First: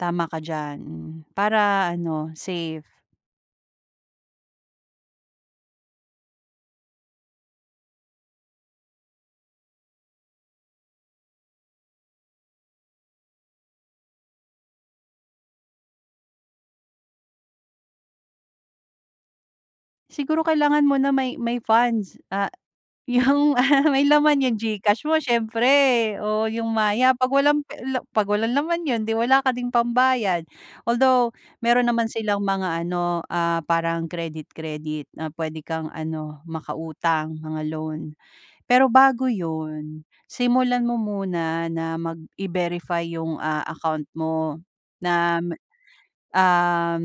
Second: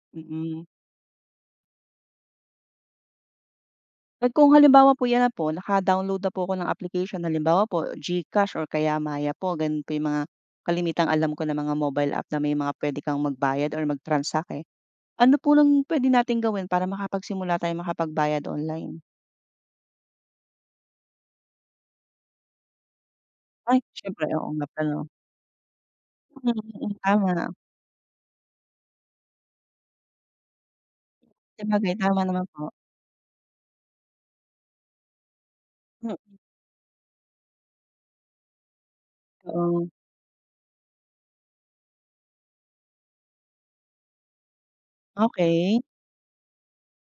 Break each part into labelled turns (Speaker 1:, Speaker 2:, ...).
Speaker 1: Tama ka
Speaker 2: Mm.
Speaker 1: diyan, mm. Para ano, safe.
Speaker 2: At kung halimbawa po 'yan na po, naka-download na po ako ng application, halimbawa po GCash or kaya Maya po, gano'n po yung mga kalimitang alam ko na mga mobile app na may mga pwede kang magbayad or mag-transact, eh. Ano po 'yong pwede nating gawin para makapagsimula tayong makapagbayad online?
Speaker 1: Siguro, kailangan mo na may may funds, ah, yung,
Speaker 2: Ay,
Speaker 1: ah, may
Speaker 2: siyempre,
Speaker 1: laman
Speaker 2: oo
Speaker 1: yung
Speaker 2: nga pala
Speaker 1: Gcash
Speaker 2: 'no?
Speaker 1: mo siyempre o
Speaker 2: Mm,
Speaker 1: yung
Speaker 2: mm,
Speaker 1: Maya. 'Pag
Speaker 2: tama.
Speaker 1: walang pe la 'pag walang naman yun di wala ka ding pambayad. Although, meron
Speaker 2: Sabagay,
Speaker 1: naman
Speaker 2: tama naman
Speaker 1: silang
Speaker 2: po.
Speaker 1: mga ano, ah, parang credi, credit na pwede kang
Speaker 2: Mm.
Speaker 1: ano, maka-utang mga loan. Pero bago
Speaker 2: Oo.
Speaker 1: yun, simulan mo muna na mag i-verify yung, ah, account mo na mu
Speaker 2: Okey.
Speaker 1: um,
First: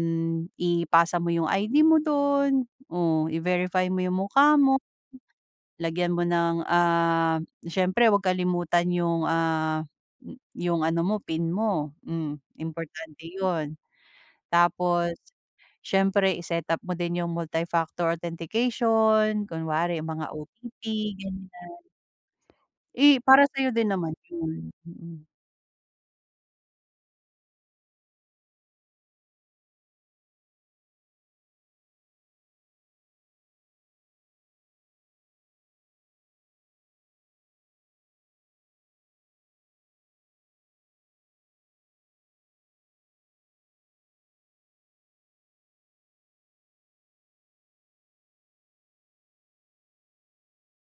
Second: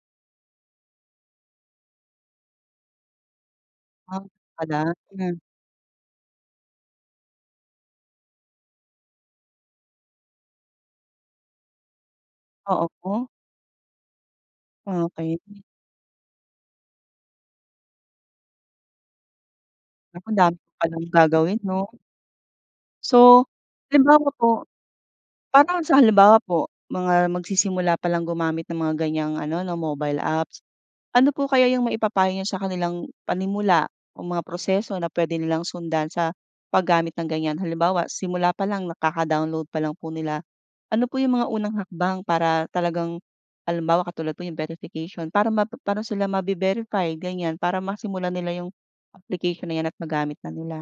Speaker 1: ipasa mo yung ID mo dun o i-verify mo yung
Speaker 2: Ah, ganun
Speaker 1: mukha mo,
Speaker 2: pala. Mm.
Speaker 1: lagyan mo ng, um, siyempre wag kalimutan yung, ah, yung ano mo, pin mo. Mm,
Speaker 2: Oo po.
Speaker 1: importante yun. Tapos
Speaker 2: Okey.
Speaker 1: siyempre i-set up mo din yung multifactor authentication. Kunwari, yung
Speaker 2: Naku,
Speaker 1: mga
Speaker 2: andami ko
Speaker 1: OTP,
Speaker 2: palang gagawin,
Speaker 1: ganyan.
Speaker 2: 'no?
Speaker 1: Eh, para
Speaker 2: So,
Speaker 1: sa'yo din naman
Speaker 2: halimbawa po
Speaker 1: yun. Mm.
Speaker 2: parang sa halimbawa po, mga magsisimula palang gumamit ng mga ganyang ano, na mobile apps. Ano po kaya yung maipapayo niyo sa kanilang panimula o mga proseso na pwede nilang sundan sa paggamit ng ganyan. Halimbawa, simula palang na kaka-download pa lang po nila, ano po yung mga unang hakbang para talagang halimbawa, katulad po yung verification para map pa'no sila mabi-verify, ganyan para masimulan nila yung application na 'yan at magamit na nila?